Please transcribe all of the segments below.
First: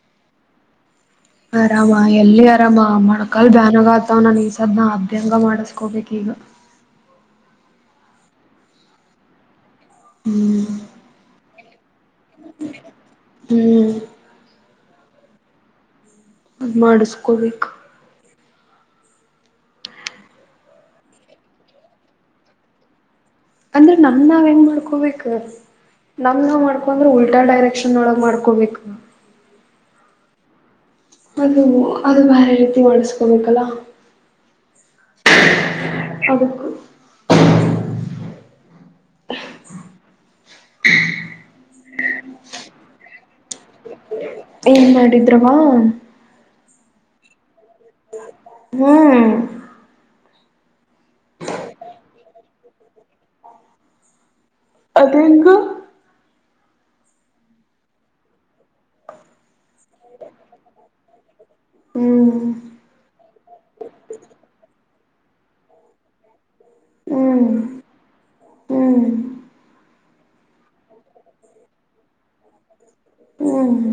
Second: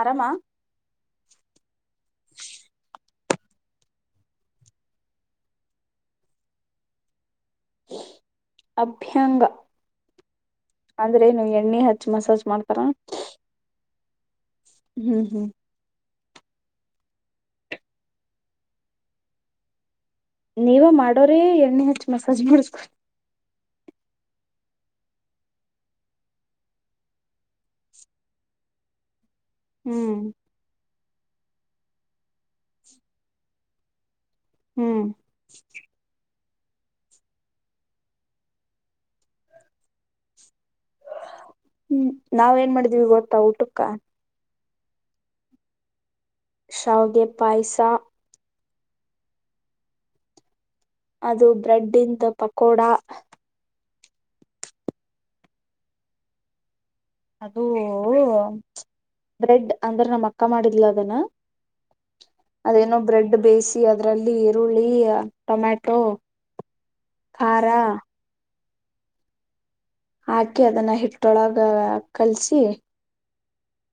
ಆರಾಮಾ ಹ್ಮ ಆರಾಮ ಎಲ್ಲಿ ಆರಾಮ ಮಾಡ ಕಾಣಬಾನೆ ಆತವ್ ನಾನ ಈ ಸದ್ನ ಅಭ್ಯಂಗ ಮಾಡಿಸಕೋಬೇಕ ಈಗ ಅಭ್ಯಂಗ ಹ್ಮ್ ಅಂದ್ರೆನು ಎಕ್ ನಿ [unintelligible] ಹೆಚ್ಚ ಮಸಾಜ್ ಮಾಡ್ತಾರ ಹ್ಮ್ ಹ್ಮ್ ಹ್ಮ್ ಅದು ಮಾಡಿಸ್ಕೋಬೇಕು ನೀವ ಮಾಡೋರ ಎಣ್ಣೆ ಹಚ್ಚ ಮಸಾಜ್ ಮಾಡಿಸ್ಕೊ ಅಂದ್ರೆ ನಮ್ ನಾವ ನ್ ಮಾಡ್ಕೊಬೇಕ ನಮ್ ನಾವ್ ಮಾಡ್ಕೊಂದ್ರೆ ಉಲ್ಟಾ ಡೈರೆಕ್ಷನ್ ಒಳಗ್ ಮಾಡ್ಕೊಬೇಕ ಹ್ಮ್ ಅದು ಅದು ಬಾರಿ ರೀತಿ ಮಾಡಿಸಕೋಬೇಕಲ್ಲ ಹ್ಮ್ ಅದಕ್ [unintelligible] ಹ್ಮ್ ನಾವ ಏನ್ ಮಾಡಿದೀವಿ ಗೊತ್ತಾ ಊಟಕ್ಕ ಏನ್ ಮಾಡಿದ್ರಮಾ ಸೌಗೆ ಪಾಯಸ ತ ಹ್ಮ್ ಅದು ಬ್ರೆಡ್ ಇಂದ ಪಕೋಡಾ ಅದೆಂಗು ಅದೂ ಬ್ರೆಡ್ ಅಂದ್ರ ನಮ ಅಕ್ಕ ಮಾಡಿದ್ಲ ಅದನ ಹ್ಮ್ ಅದೇನೋ ಬ್ರೆಡ್ ಬೇಯಿಸಿ ಅದ್ರಲ್ಲಿ ಈರುಳ್ಳಿ ಟೊಮ್ಯಾಟೊ ಹ್ಮ್ ಕಾರ ಹ್ಮ್ ಹಾಕಿ ಅದನ್ನ ಹಿಟ್ಟೊಳಗ ಕಲ್ಸಿ ಹ್ಮ್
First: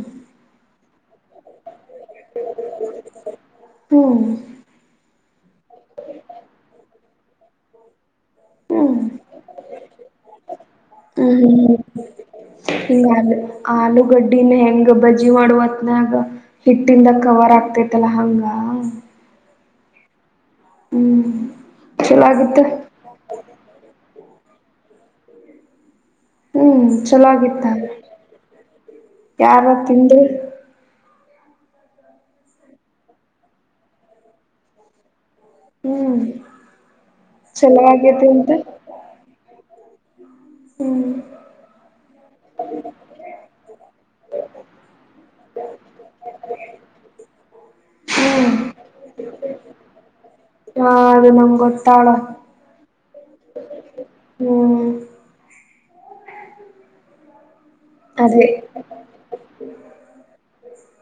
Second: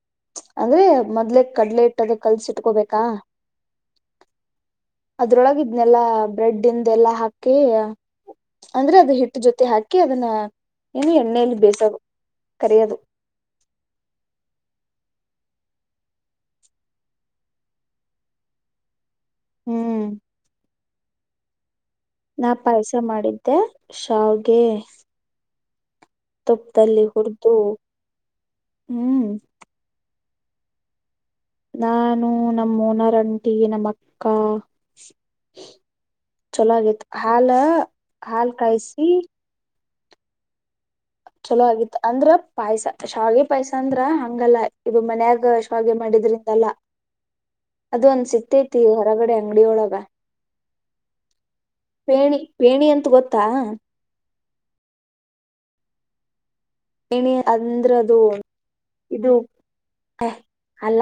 ಅಂದ್ರೆ ಮೊದ್ಲೆ ಕಡ್ಲೆ ಇಟ್ಟಾಗ ಕಲ್ಸಿಟ್ಕೋಬೇಕಾ ಹ್ಮ್ ಸಯ ಹ್ಮ್ ಏನು ಎಣ್ಣೆಯಲ್ಲಿ ಬೇಸೋದು ಕರಿಯೋದು ಹ್ಮ್ ಹ ಆಲೂಗಡ್ಡಿನ ಹೆಂಗ ಬ ಅಜಿ ಮಾಡುವತ್ನಗ ಹಿಟ್ಟಿಂದ ಕವರ್ ಆಗ್ತೇತಲ್ಲ ಹಂಗ ಹ್ಮ್ ಹ್ಮ್ ಚಲೋ ನಾ ಆಗಿತ್ತ ಪಾಯಸ ಮಾಡಿದ್ದೆ ಶಾವಗೆ ಹ್ಮ್ ಚಲೋಗಿತ್ತ ಹ್ಮ್ ಯಾರ ತಿಂದ್ರರು [inaudible] ನಾನು ನಮ್ಮನರಂಟಿ ನಮ್ಮ ಅಕ್ಕ ಹ್ಮ್ ಚಲಾಗಿತ್ತು ಹಾಲ ಚಲೋ ಆಗೇತಿ ಅಂತ ಹಾಲ್ ಕಾಯಿಸಿ ಹ್ಮ್ ಚಲೋ ಆಗಿತ್ತು ಅಂದ್ರ ಪಾಯ್ಸ ಶಾಗೆ ಪಾಯ್ಸ ಅಂದ್ರ ಹಂಗಲ್ಲ ಇವ ಮನ್ಯಾಗ ಶಾಗೆ ಮಾಡಿದ್ರಿಂದಲ್ಲ ಅದು ಒಂದ್ ಸಿಗ್ತೈತಿ ಹೊರಗಡೆ ಅಂಗಡಿಯ ಒಳಗ ಹ ಅದು ನಮ್ಗ್ ಗೊತ್ತಾಳ ಪೇಣಿ ಪೇಣಿ ಅಂತ ಗೊತ್ತ ತ್ತಾ ಹ್ಮ್ ಇನ ಅಂದ್ರದು ಅದೇ ಇದು ಅಲ್ಲ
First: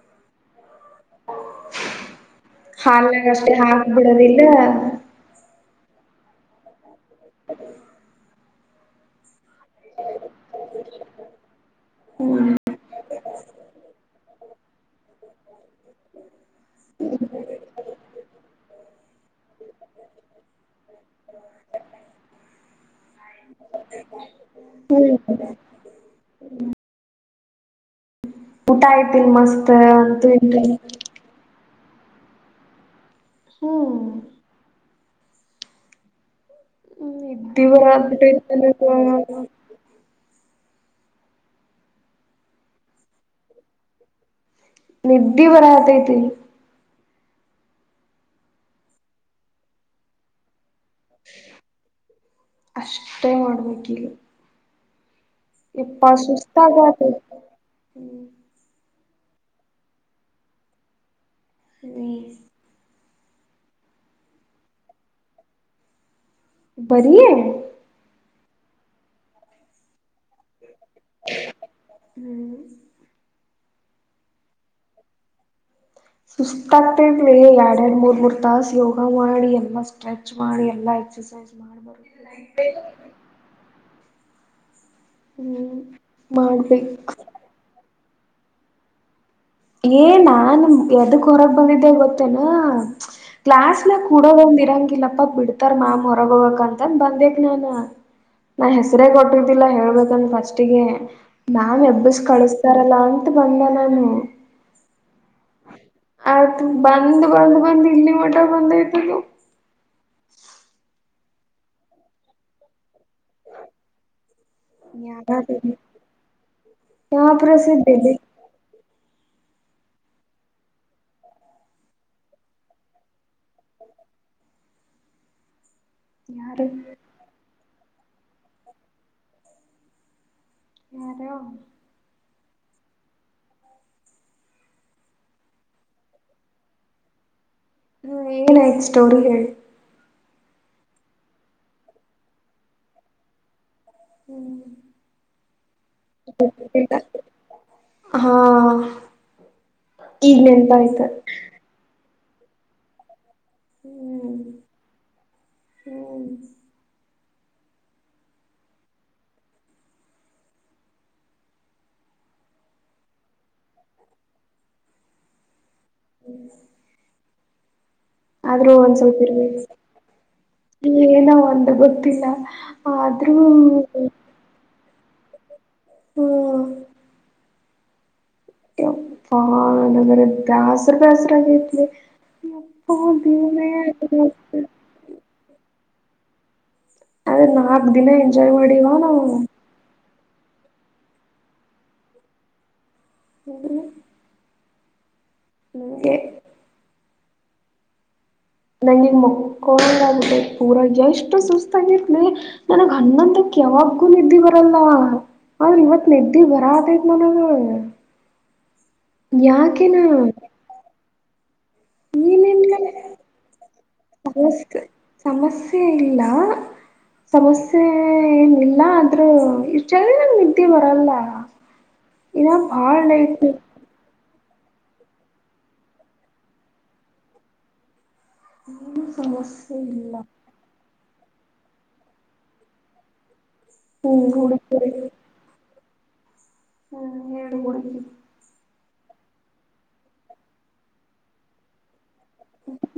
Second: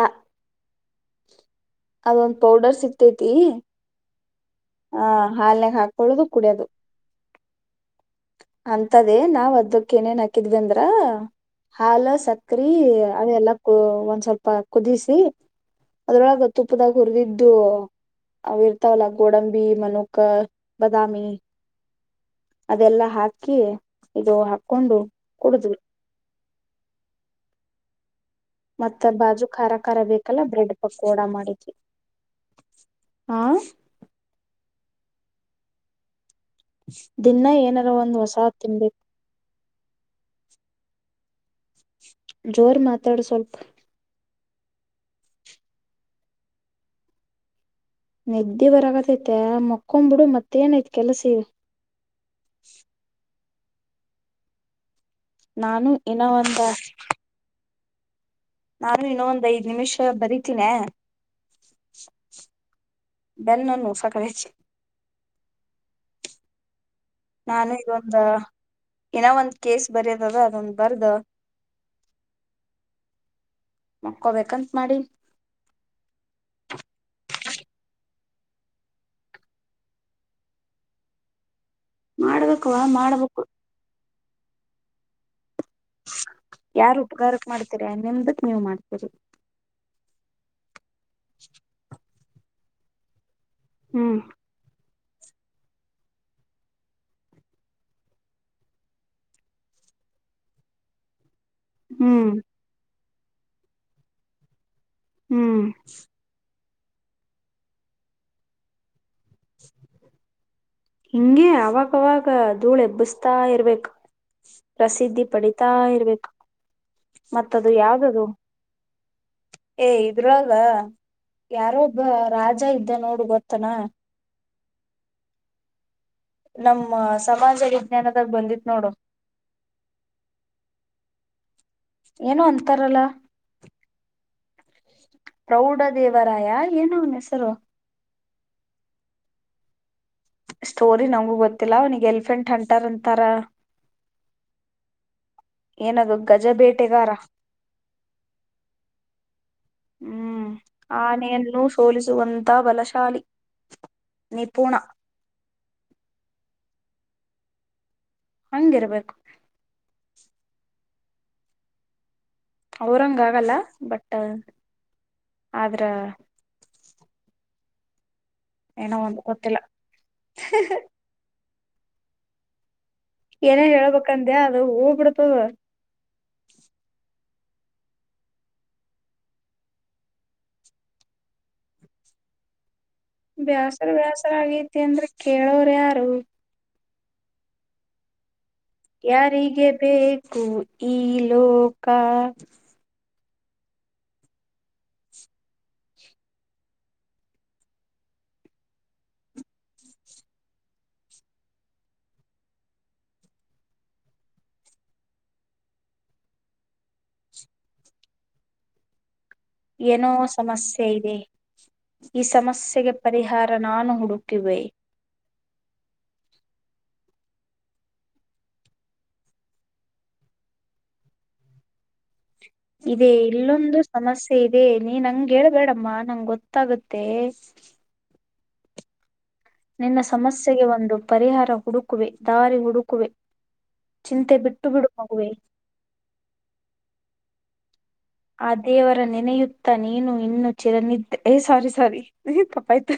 ಹೌ ಅದೊಂದ್ ಪೌಡರ್ ಸಿಕ್ತತಿ ಹಾಕ್ ಬಿಡೋದಿಲ್ಲ ಆ ಹಾಲನೆಾಗ ಹಾ ಒೊಳುದು ಕೂಡದು ಅದ ಅಂತದೇ ನಾವ್ ಅದ ಅಕ್ಕೆ ಏನೇನ್ ಹಾಕಿದ್ವಿ ಅಂದ್ರ ಹಾಾಲ ಸಕರೆ ಅದೆಲ್ಲ ಒಂದ್ ಸ್ವಲ್ಪ ಕುುದ ಅದ್ರೊಳಗೆ ತುಪ್ಪದಾಗ ಹುರಿದಿದ್ದು ಅವ ಇರ್ತಾವಲ್ಲ ಗೋಡಂಬಿ ಮಲಕ ಬಾದಾಮಿ ಅದೆಲ್ಲಾ ಹಾಕಿ ಇದು ಹಾಕ್ಕೊಂಡು ಕುಡಿದ್ವಿ ಹ್ಮ ಮತ್ತ ಬಾಜು ಮಸ್ತ್ ಖಾರ ಖಾರ ಅಂತೂ ಬೇಕಲ್ವಾ ಇಂತೂ ಬ್ರೆಡ್ ಪಕೋಡಾ ಮಾಡಿದ್ವಿ ಹಾ ಹ್ಮ್ ಹ್ಮ್ ದಿನ ಇದ್ದೀಿವ ಏನಾರ ಒಂದ್ ಆಗ್ಬಿಟ್ರಿ ಹೊಸ ನನ ತಿನ್ಬೇಕು ಜೋರ್ ಮಾತಾಡು ಸ್ವಲ್ಪ ನಿದ್ದಿ ಬರಹತೆತ್ತಿ ನದ್ದೆ ಬರಾಗತೈತೆ ಮಕ್ಕೊ್ಬಿಡು ಮತ್ತ ಏನ ಐತಿ ಅಷ್ಟೇ ಹಕಿಲಾ ನಾನು ಇನವಂದ ಹ್ಮ್ ನಾನು ಇನ್ನೊ ಒಂದ್ ಐದ್ ನಿಮಿಷ ಬರತೀನೀಯ ಅ [inaudible] ಬೆನ್ನುನುಸಾಕ್ರಿಸಿ ಬರಿ ನಾನು ಇದೊಂದ ಏನೋ ಒಂದ್ ಕೇಸ್ ಬರೋದ ಅದ ಅದೊಂದು ಹ್ಮ್ ಮಕ್ಕೊಬೇಕಂತ ಮಾಡಿ ಮುರ್ತಾಸ ಯೋಗ ಮಾಡಿ ಎಲ್ಲಾ ಸ್ಟ್ರೆಚ್ ಮಾಡಿ ಎಲ್ಲಾ ಎಕ್ಸಸೈಸ್ ಮಾಡ್ಬಾರ ಮಾಡ್ಬೇಕುವ ಮಾಡ್ಬೇಕು ಹ್ಮ್ ಯಾರು ಮಾಡ್ಬೇಕ ಉಪಕಾರಾರಕ್ ಮಾಡ್ತೀರ ನಿಮ್ದಕ್ ನೀವ್ ಮಾಡ್ತೀರಿ ಏ ನಾನು ಎದಕ್ ಹೊರಗ್ ಬಂದಿದ್ದೆ ಗೊತ್ತೇನಾ [inaudible] ಕ್ಲಾಸ್ ನ ಹ್ಮ್ ಕೂಡೋದೊಂದ್ ಇರಂಗಿಲ್ಲ ಪಾ ಬಿಡ್ತಾರ ಮ್ಯಾಮ್ ಹೊರಗ ಹೋಗಕ್ ಅಂತಂದ ಬಂದಕ್ ನನ್ ನಾ ಹೆಸರೇ ಕೊಟ್ಟಿದ್ದಿಲ್ಲಾ ಹೇಳ್ಬೇಕಂದ ಫಸ್ಟಿಗೆ ಮಾಮ್ ಎಬ್ಬಸ್ ಹ್ಮ್ ಕಳಿಸಸ್ತಾರಲ್ಲ ಮತ್ತ ಬಂದೇ ನಾನು ಹ್ಮ್ ಮ ಬಂದ್ ಬಂದ್ ಬಂದ್ ಇಲ್ಲಿ ಮಟ ಬಂದ್ ಬಂದಿದ್ಲು ಹಿಂಗಗೆ ಅವಾಗವಾಗ ಧೂಳ ಹೆಬ್ಬಸ್ತ ತಾ ಇರ್ಬೇಕು ಪ್ರಸಿದ್ಧಿ ಯಾರದು ಪಡಿತಾ ಇರ್ಬೇಕು ಯಾವ ಮತ್ತದು ಪ್ರಸಿದ್ಧ ಇದೆ ಯಾವ್ದದು ಏ ಇದ್ರಾಗ ಯಾರೊಬ್ಬ ರಾಜ ಇದ್ದ ನೋಡು ಗೊತ್ತನಾ ಯಾರು ನಮ್ಮ ಸಮಾಜದ ವಿದ್ಯಾನದಾಗ ಬಂದಿತ ನೋಡ ಯಾರಯಾವ ಏನು ಅಂತಾರಲ್ಲ ಪ್ರೌಢ ದೇವರಾಯ ಏನ ಅವನ ಹೆಸರು ಹ ಏನಾಯು ಸ್ಟೋರಿ ಹೇಳ ಸ್ಟೋರಿ ನಮಗೂ ಗೊತ್ತಿಲ್ಲ ಅವನಿಗೆ ಎಲಿಫೆಂಟ್ ಅಂಟಾರ್ ಅಂತಾರ ಹ್ಮ್ ಏನದು ಗಜ ಬೇಟೆಗಾರ ಹಾ ಈಗ ನೆನಪಾಯ್ತು ಬಲವಂತ ಬಲಶಾಲಿ ಹ್ಮ್ ನಿಪುಣ ಹ್ಮ್ ಹಂಗಿರ್ಬೇಕು ಅವರಂಗ ಆಗಲ್ಲ ಬಟ್ ಆದ್ರ ಆದ್ರೂ ಏನೋ ಒಂದ್ ಸ್ವಲ್ಪ ಗೊತ್ತಿಲ್ಲ ಇರ್ಬೇಕ ಏನೋ ಒಂದ ಗೊತ್ತಿಲ್ಲ ಆದ್ರೂ ಏನೇನ್ ಹ್ಮ್ ಹೇಳ್ಬೇಕಂದ ಅದು ಹ ಕೊಡತದೆ ಹ್ಮ ಪ್ಪಾನ ಬರ ಬ್ಯಾಸರ ಬ್ಯಾಸರಾಗತಲಿ ಬೇಾಸರ ಬಳ್ಾಸರ ಆಗೈತಿ ಅಂದ್ರೆ ಕೇಳೋರ ಯಾರು ಅದ ನಾಲ್ಕ ದಿನ ಎ ಜಯವಾಡಿವಾ ನಾವು ಯಾರಿಗೆ ಬೇಕು ಈ ಲೋಕ ಹ ಹ್ಮ ನಂಿನ್ ಮಕ್ಕಳಲ್ಲ ಪೂರಾ ಎಷ್ಟು ಸುಸ್ತಾಗಿತ್ಲಿ ನನಗ್ ಹನ್ನೊಂದಕ್ಕೆ ಯಾವಾಗ್ಗೂ ನಿದ್ದಿ ಬರಲ್ಲ ಆದ್ರ ಇವತ್ ನ್ದಿ ಬರದೇತ್ ನನಗ ಯಾಕೆನ ಏನೋ ಸಮಸ್ಯೆ ಇದೆ [inaudible] ಈ ಏನಿಲ್ಲ ಸಮಸ್ಯೆಗೆ ಪರಿಹಾರ ನಾನು ಹುಡುಕಿವೆ ಸಮಸ್ಯೆ ಸಮಸ್ಯೆ ಇಲ್ಲ ಸಮಸ್ಯೆ ಏನಿಲ್ಲ ಆದ್ರೂ ಇಷ್ಟಾಗೆ ನನ್ ನಿದ್ದೆ ಬರಲ್ಲ ಇಾ ಪಾಳ ನೈಟ್ ೇ ನೀ ನಂಗಗೆ ಹೇಳ್ಬೇಡಮ್ಮ ನಂಗೆ ಗೊತ್ತಾಗುತ್ತೆ ಹ್ಮ್ ನಿನ್ನ ಸಮಸ್ಯೆಗೆ ಒಂದು ಪರಿಹಾರ ಹುಡುಕುವೆ ದಾರಿ ಹುಡುಕುವೆ ಹ್ಮ್ ಚಿಂತೆ ಬಿಟ್ಟು ಹುಡುಕಿ ಬಿಡು ಮಗುವೆ ಹ್ಮ್ ಹೇಳಬಡ ಆ ದೇವರ ನೆನೆಯುತ್ತ ನೀನು ಇನ್ನು ಚಿಲನಿದ್ದೆ ಏ ಸಾರಿ ಸಾರಿ ನೀನ ತಪ್ಪಾಯತ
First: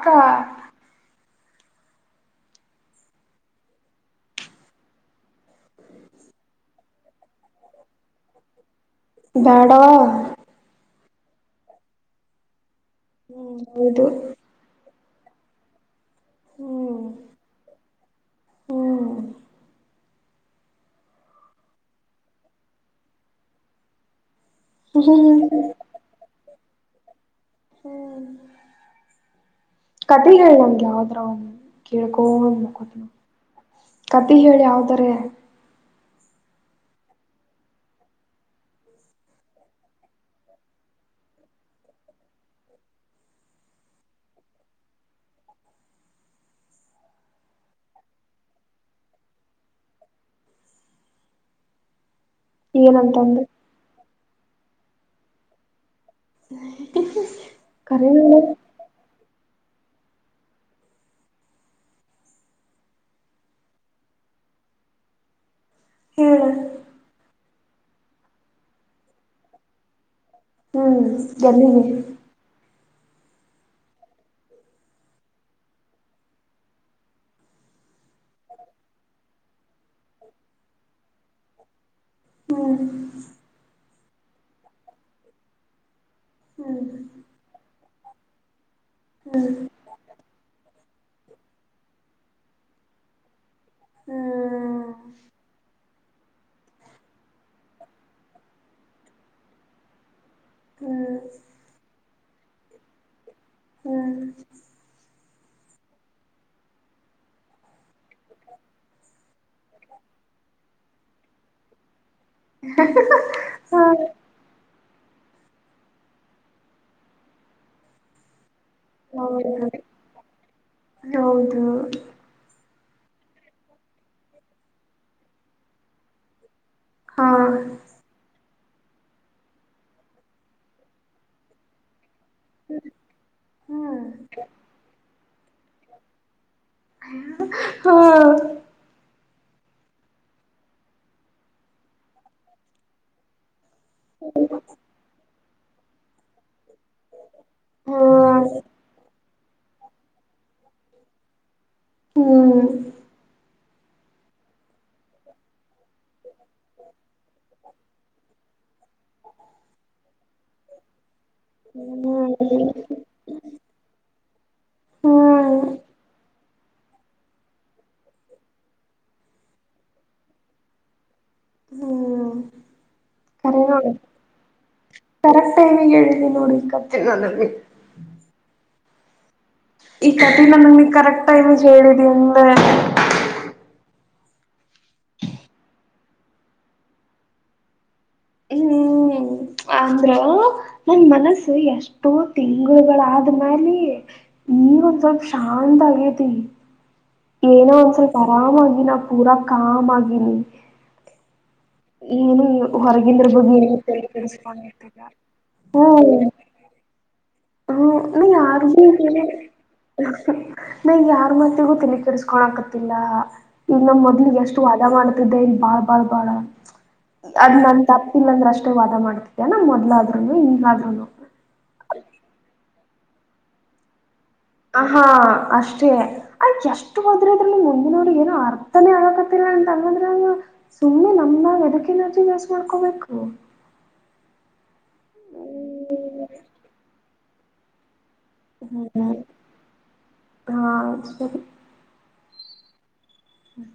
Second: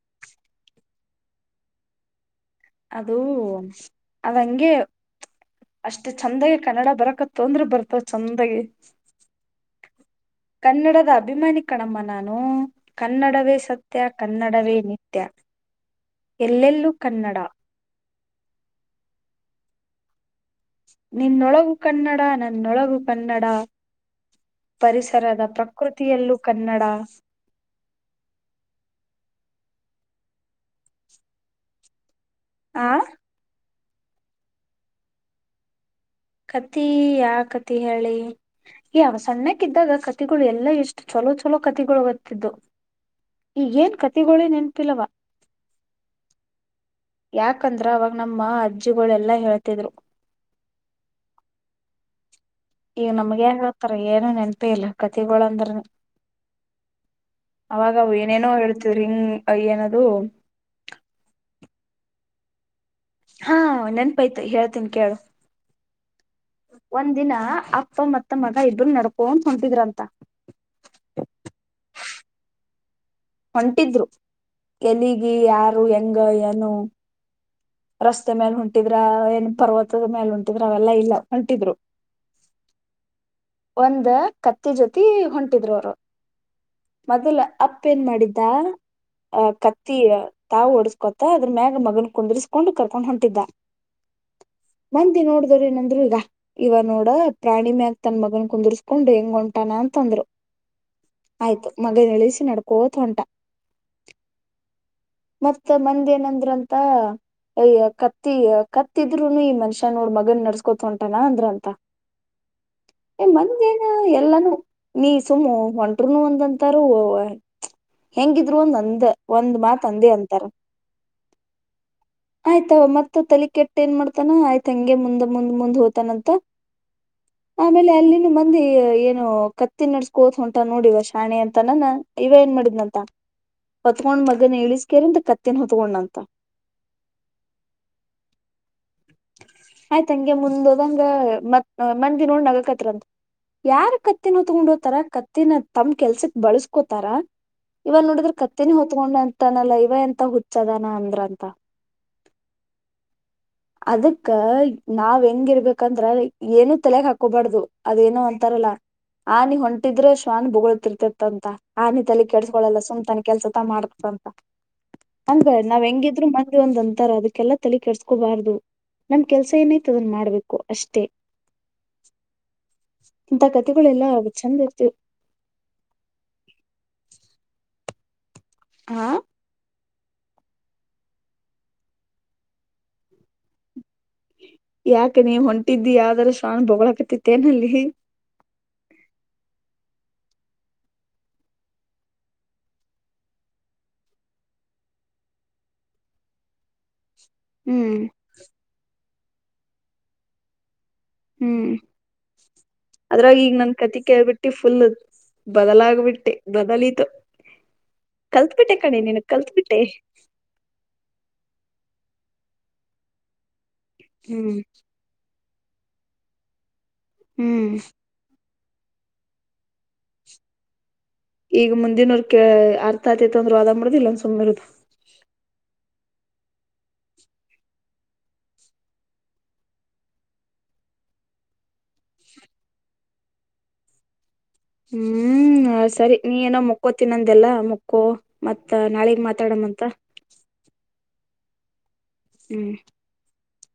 ಹತ್ತ [unintelligible] ಅದು ಆದಂಗೆ ಅಷ್ಟೆ ಚೆಂದ ಕನ್ನಡ ಬರಕತ್ ತೊಂದ್ರ ಬರ್ತಾವ ಚಂದಾಗಿ. ಬ್ಯಾಡವ ಕನ್ನಡದ ಅಭಿಮಾನಿ ಕಣಮ್ಮ ನಾನು ಕನ್ನಡವೇ ಹ್ಮ್ ಸತ್ಯ ಹೌದು ಕನ್ನಡವೇ ನಿತ್ಯ ತ್ಯ ಎಲ್ಲೆಲ್ಲೂ ಕನ್ನಡ. ಹ್ಮ [inaudible] ನಿನ್ನೊಳಗೂ ಕನ್ನಡ ನನ್ನೊಳಗೂ ಕನ್ನಡ. ಹ್ಮ್ ಪರಿಸರದ ಪ್ರಕೃತಿಯಲ್ಲೂ ಕನ್ನಡ ಹ್ಮ್ [inaudible] ಕಥೆಗಳು ನಮ್ಗೆ ಯಾವದ್ರ ಬ್ರೋ ಕೇಳ ಆ [unintelligible] ಕಥೆ ಹೇಳಿ ಯಾವುದರ. ಕಥೆ ಯಾ ಕತಿ ಹೇಳಿ ಈವ ಸಣ್ಣಕ್ಕಿದ್ದಾಗ ಕಥಗಳು ಎಲ್ಲಾ ಎಷ್ಟು ಚಲೋ ಚಲೋ ಕಥಗಳು ಗೋತ್ತಿದ್ದು ಈಗೇನ್ ಕಥೆಗಳೇ ನೆನಪಿಲ್ಲವ. ಯಾಕಂದ್ರ ಅವಾಗ ನಮ್ಮ ಅಜ್ಜಿಗಳೆಲ್ಲಾ ಹೇಳ್ತಿದ್ರು. ಈಗ ನಮ್ಗೆ ಏನಂತಂದ್ರೆ ಏನ್ ಹೇಳ್ತಾರೋ ಏನ್ ನೆನಪೆ ಇಲ್ಲ ಕಥಗಳ ಅಂದ್ರ ಕರೆಯಲೆ ಏನೇನೋ ಹೇಳ್ತಿವ್ರಿ ಹಿಂಗ್ ಏನದು ಹಾ ನೆನಪ ಐತೆ ಹೇಳ್ತೀನೀ ಕೇಳು. ಹೇಳ ಒಂದ ದಿನ ಅಪ್ಪ ಮತ್ತ ಮಗ ಇಬ್ರು ನಡ್ಕೋ ಹೊಂಟಿದ್ರಂತೆ ಹ್ಮ್ ಎಲ್ಲಿಗೆ. ಹೊಂಟಿದ್ರು ಎಲ್ಲಿಗೆ, ಯಾರು ಹೆಂಗ ಏನು? ರಸ್ತೆ ಮ್ಯಾಲ ಹೊಂಟಿದ್ರ ಏನ್ ಪರ್ವ ದೂರ ಮೇಲೆ ಹೊಂಟಿದ್ರಾ ಅವೆಲ್ಲ ಇಲ್ಲ. ಹೋಂಟಿದ್ರು. ಹ್ಮ್ [inaudible] ಒಂದ್ ಕತ್ತಿ ಜೊತಿ ಹೊಂಟಿದ್ರು ಅವರು ಹ್ಮ್ ಮೊದಲ ಆಪ್ [unintelligible] ಪಿನ್ ಏನ್ ಮಾಡಿದ್ದಾ ಅ ಹ್ಮ್ ಕತ್ತಿ ತಾವ ಹೊಡಸ್ ಗೊತ್ತಾ ಅದ್ರ ಮ್ಯಾಗ ಮಗನ್ ಕುಂದರ್ಸ್ಕೊಂಡು ಕರ್ಕೊಂಡ್ ಹೊಂಟಿದ್ದ. ಹ್ಮ್ ಮಂದಿ ನೋಡಿದ್ರ ಏನಂದ್ರರು. ಇವ ನೋಡ ಪ್ರಾಣಿ ಮ್ಯಾ ತನ್ ಮಗನ್ ಕುಂದರ್ಸ್ಕೊಂಡ್ ಹೆಂಗ ಹೊಂಟಾನ ಅಂತಂದ್ರು ಹ್ಮ್ ಹ್ಮ್ ಆಯ್ತು ಮಗ ಹೇಳ ನಡ್ಕೊಂತ ಒರಟ ಹ್ಮ್ ಮತ್ತ ಬಂಧ ಏನಂದ್ರಂತ ಅಯ ಕತ್ತಿ ಕತ್ತಿದ್ರುನು ಮನ್ಷನ್ ನೋಡು ಮಗನ್ ಕುತ್ ಹೊಂಟಾನ ಅಂದ್ರ ಅಂತ ಮಂದೇನ ಹಾ ಎಲ್ಲಾನೂ ನೀ ಸುಮು ಹೊಂಟರುನು ಒಂದಂತಾರ ಹೆಂಗಿದ [unintelligible] ಒಂದಂದ ಒಂದ್ ಹೌದು ಮಾತ್ ಅಂದೇ ಅಂತಾರ ಹೌದು ಆಯ್ತ ಮತ್ ತಲ ಕೆೆಟ್ಟ ಏನ್ ಮಾಡ್ತಾನ ಆಯ್ತ ಹಂಗೆ ಮುಂದ್ ಮುಂದ್ ಮುಂದ್ ಹೋತಾನಂತ ಹಾ ಆಮೇಲೆ ಅಲ್ಲಿನ ಮಂದಿ ಏನು ಕತ್ತಿ ನಡ್ಸ್ಕೋದು ಹೊಂಟ ನೋಡಿವ ಶಾಣೆ ಅಂತ ನಾ ಇವ ಏನ್ ಮಾಡಿದ್ನಂತ ಹ್ಮ್ ಹೋತ್ಕೊಂಡ್ ಮಗನ ಇಳಿಸಿ ಕೇರಿಂದ ಮತ್ತ ಕೊಂಡಂತ ಹ್ಮ ಆಯ್ತ್ ಹಂಗೆ ಮುಂದ್ ಹೋದಂಗ ಮತ್ ಮಂದಿ ನೋಡ್ ನಗ ಕತ್ರಂತ ಯಾರ ಕತ್ತಿನ ತೊಗೊಂಡ್ ಹೋಗ್ತಾರ ತಮ್ಮ್ ಕೆಲ್ಸಕ್ ಬಳಸ ಕೋತಾರ ಇವಾಗ ನೋಡಿದ್ರೆ ಹ್ಮ್ ಕತ್ತೆನ ಹೊತ್ಕೊಂಡ ತನಲ್ಲ ಇವ ಎಂತ ಹುಚ್ಚದಾನ ಅಂದ್ರ ಅಂತ ಹ್ಮ್ ಅದಕ್ಕ ನಾವ್ ಹೆಂಗಿರ್ಬೇಕಂದ್ರ ಏನು ತಲೆಗ್ ಹಾಕೋಬಾರ್ದು ಅದೇನೋ ತರಲ ಆನೆ ಹೊಂಟಿದ್ರೆ ಶ್ವಾನ ಬೋಗಳ್ತಿರ್ತತ ಅಂತ ಆನೆ ತಲಿ ಹ್ಮ್ ಕೆಡಸ್ಕೊಳಲ್ಲ ಸುಮ್ತಾನ ಕೆಲ್ಸತ ಮಾಡ್ತಂತ ಅಂದ ಹ್ಮ್ ನಾವ್ ಹೆಂಗಿದ್ರು ಮ ಇ ಒಂದ್ ಅಂತರ ಅದಕ್ಕೆಲ್ಲ ತಲಿ ಕೆಡಿಸಸ್ಕೋಬಾರ್ದು ನಮ್ ಕೆಲ್ಸ ಏನೈತ ಅದನ್ ಮಾಡ್ಬೇಕು ಅಷ್ಟೇ ಹ್ಮ್ ಇಂತ ಕರ ನೋಡಿ ಕಥೆಗಳೆಲ್ಲಾ ಚಂದ ಇರ್ತಿವ್ ಕರಕ್ಟನೆ ಎಳದ ನೋಡಿ ಕಥೆ ನನಗೆ ಹಾ ಈ ಕಥೇನ ಕಥೇನ ನಮಗೆ ಕರೆಕ್ಟ್ ಟೈಮಿಗೆ ಹೇಳಿದಿ ಅಂದೆ ಯಾಕ ನೀವ್ ಹೊಂಟಿದ್ದಿ ಯಾವ್ದಾರ ಸ್ವಾನ ಬೊಳಾಕತಿತ್ತೇನಲ್ಲಿ ಹ್ಮ್ ಅಂದ್ರ ನನ್ ಮನಸು ಎಷ್ಟೋ ತಿಂಗಳುಗಳಾದ್ಮ್ಯಾಲ ಈಗೊಂದ್ ಸ್ವಲ್ಪ ಶಾಂತ ಆಗತಿ ಏನೋ ಒಂದ ಹ್ಮ್ ಸ್ವಲ್ಪ ಆರಾಮಾಗಿನ ಪೂರಾ ಕಾಮ್ ಆಗನೀ ಹ್ಮ್. ಏನು ಹೊರಗಿಂದ್ರ ಅದ್ರಾಗ ಈಗ ನನ್ ಕತಿ ಕೇಳ್ಬಿಟ್ಟಿ ಫುಲ್ ತಲೆಕೆಡಿಸಿಕೊಂಡಿರಬಾರ್ದು ಹ್ಮ ಬದಲಾಗ್ಬಿಟ್ಟೆ ಬದಲಿತು ಹ್ಮ್ ನ ಕಲ್ತ್ಬಿಟ್ಟೆ ಯಾರ್ಗೂ ಕಣೆ ನೀನು ಏನೆ ಕಲ್ತ್ಬಿಟ್ಟೆ. ಅಹ್ಹ್ ನಾ ಯಾರ್ ಮಾತಿಗೂ ತಲಿಕಿಡಸ್ಕೊಳಾಲಾ ತಿಲ್ಲ ಇನ್ನು ಮೊದ್ಲಿಗೆ ಹ್ಮ್ ಎಷ್ಟು ವಾದ ಮಾಡ್ತಿದ್ದೇ ಬಾಳ್ ಬಾಳ್ ಬಾಳ ಅದ್ ಹ್ಮ್ ನನ್ ತಪ್ಪಿಲ್ಲ ಅಂದ್ರೆ ಟೆ ವಾದ ಮಾಡ್ತಿದ್ದೆ ನಾನ್ ಮೊದ್ಲಾದ್ರುನು ಈಗಾದ್ರುನು ಕೇ ಅರ್ಥ ಆತಿತ್ತು ಅಂದ್ರೆ ವಾದ ಮಾಡದು ಇಲ್ಲ ಅಂದ್ ಸುಮ್ ಹ ಹಾ ಅಷ್ಟೇ ಅದ್ ಎಷ್ಟು ಮಾತಾಡಿದ್ರುನು ಮುಂದ್ ನೋಡಿ ಏನೋ ಅರ್ಥನೇ ಆಗಾಕತ್ತಿಲ್ಲ ಅಂತ ಸುಮ್ನೆ ನಮ್ ಬಾಯಲ್ ಎದಕ್ ಎನರ್ಜಿ ವೇಸ್ಟ್ ಮಾಡ್ಕೊಬೇಕು ಹ್ಮ್ ಸರಿ ನೀ ಏನೋ ಮಕ್ಕೋತ್ ತಿನಂದ್ಯಲ್ಲ ಮಕ್ಕೋ ಮತ್ತ ಹ್ಮ್ ನಾಳೆಗ್ ಮಾತಾಡನಂತ ಹಾ [inaudible] ಹ್ಮ್ ಹ್ಮ್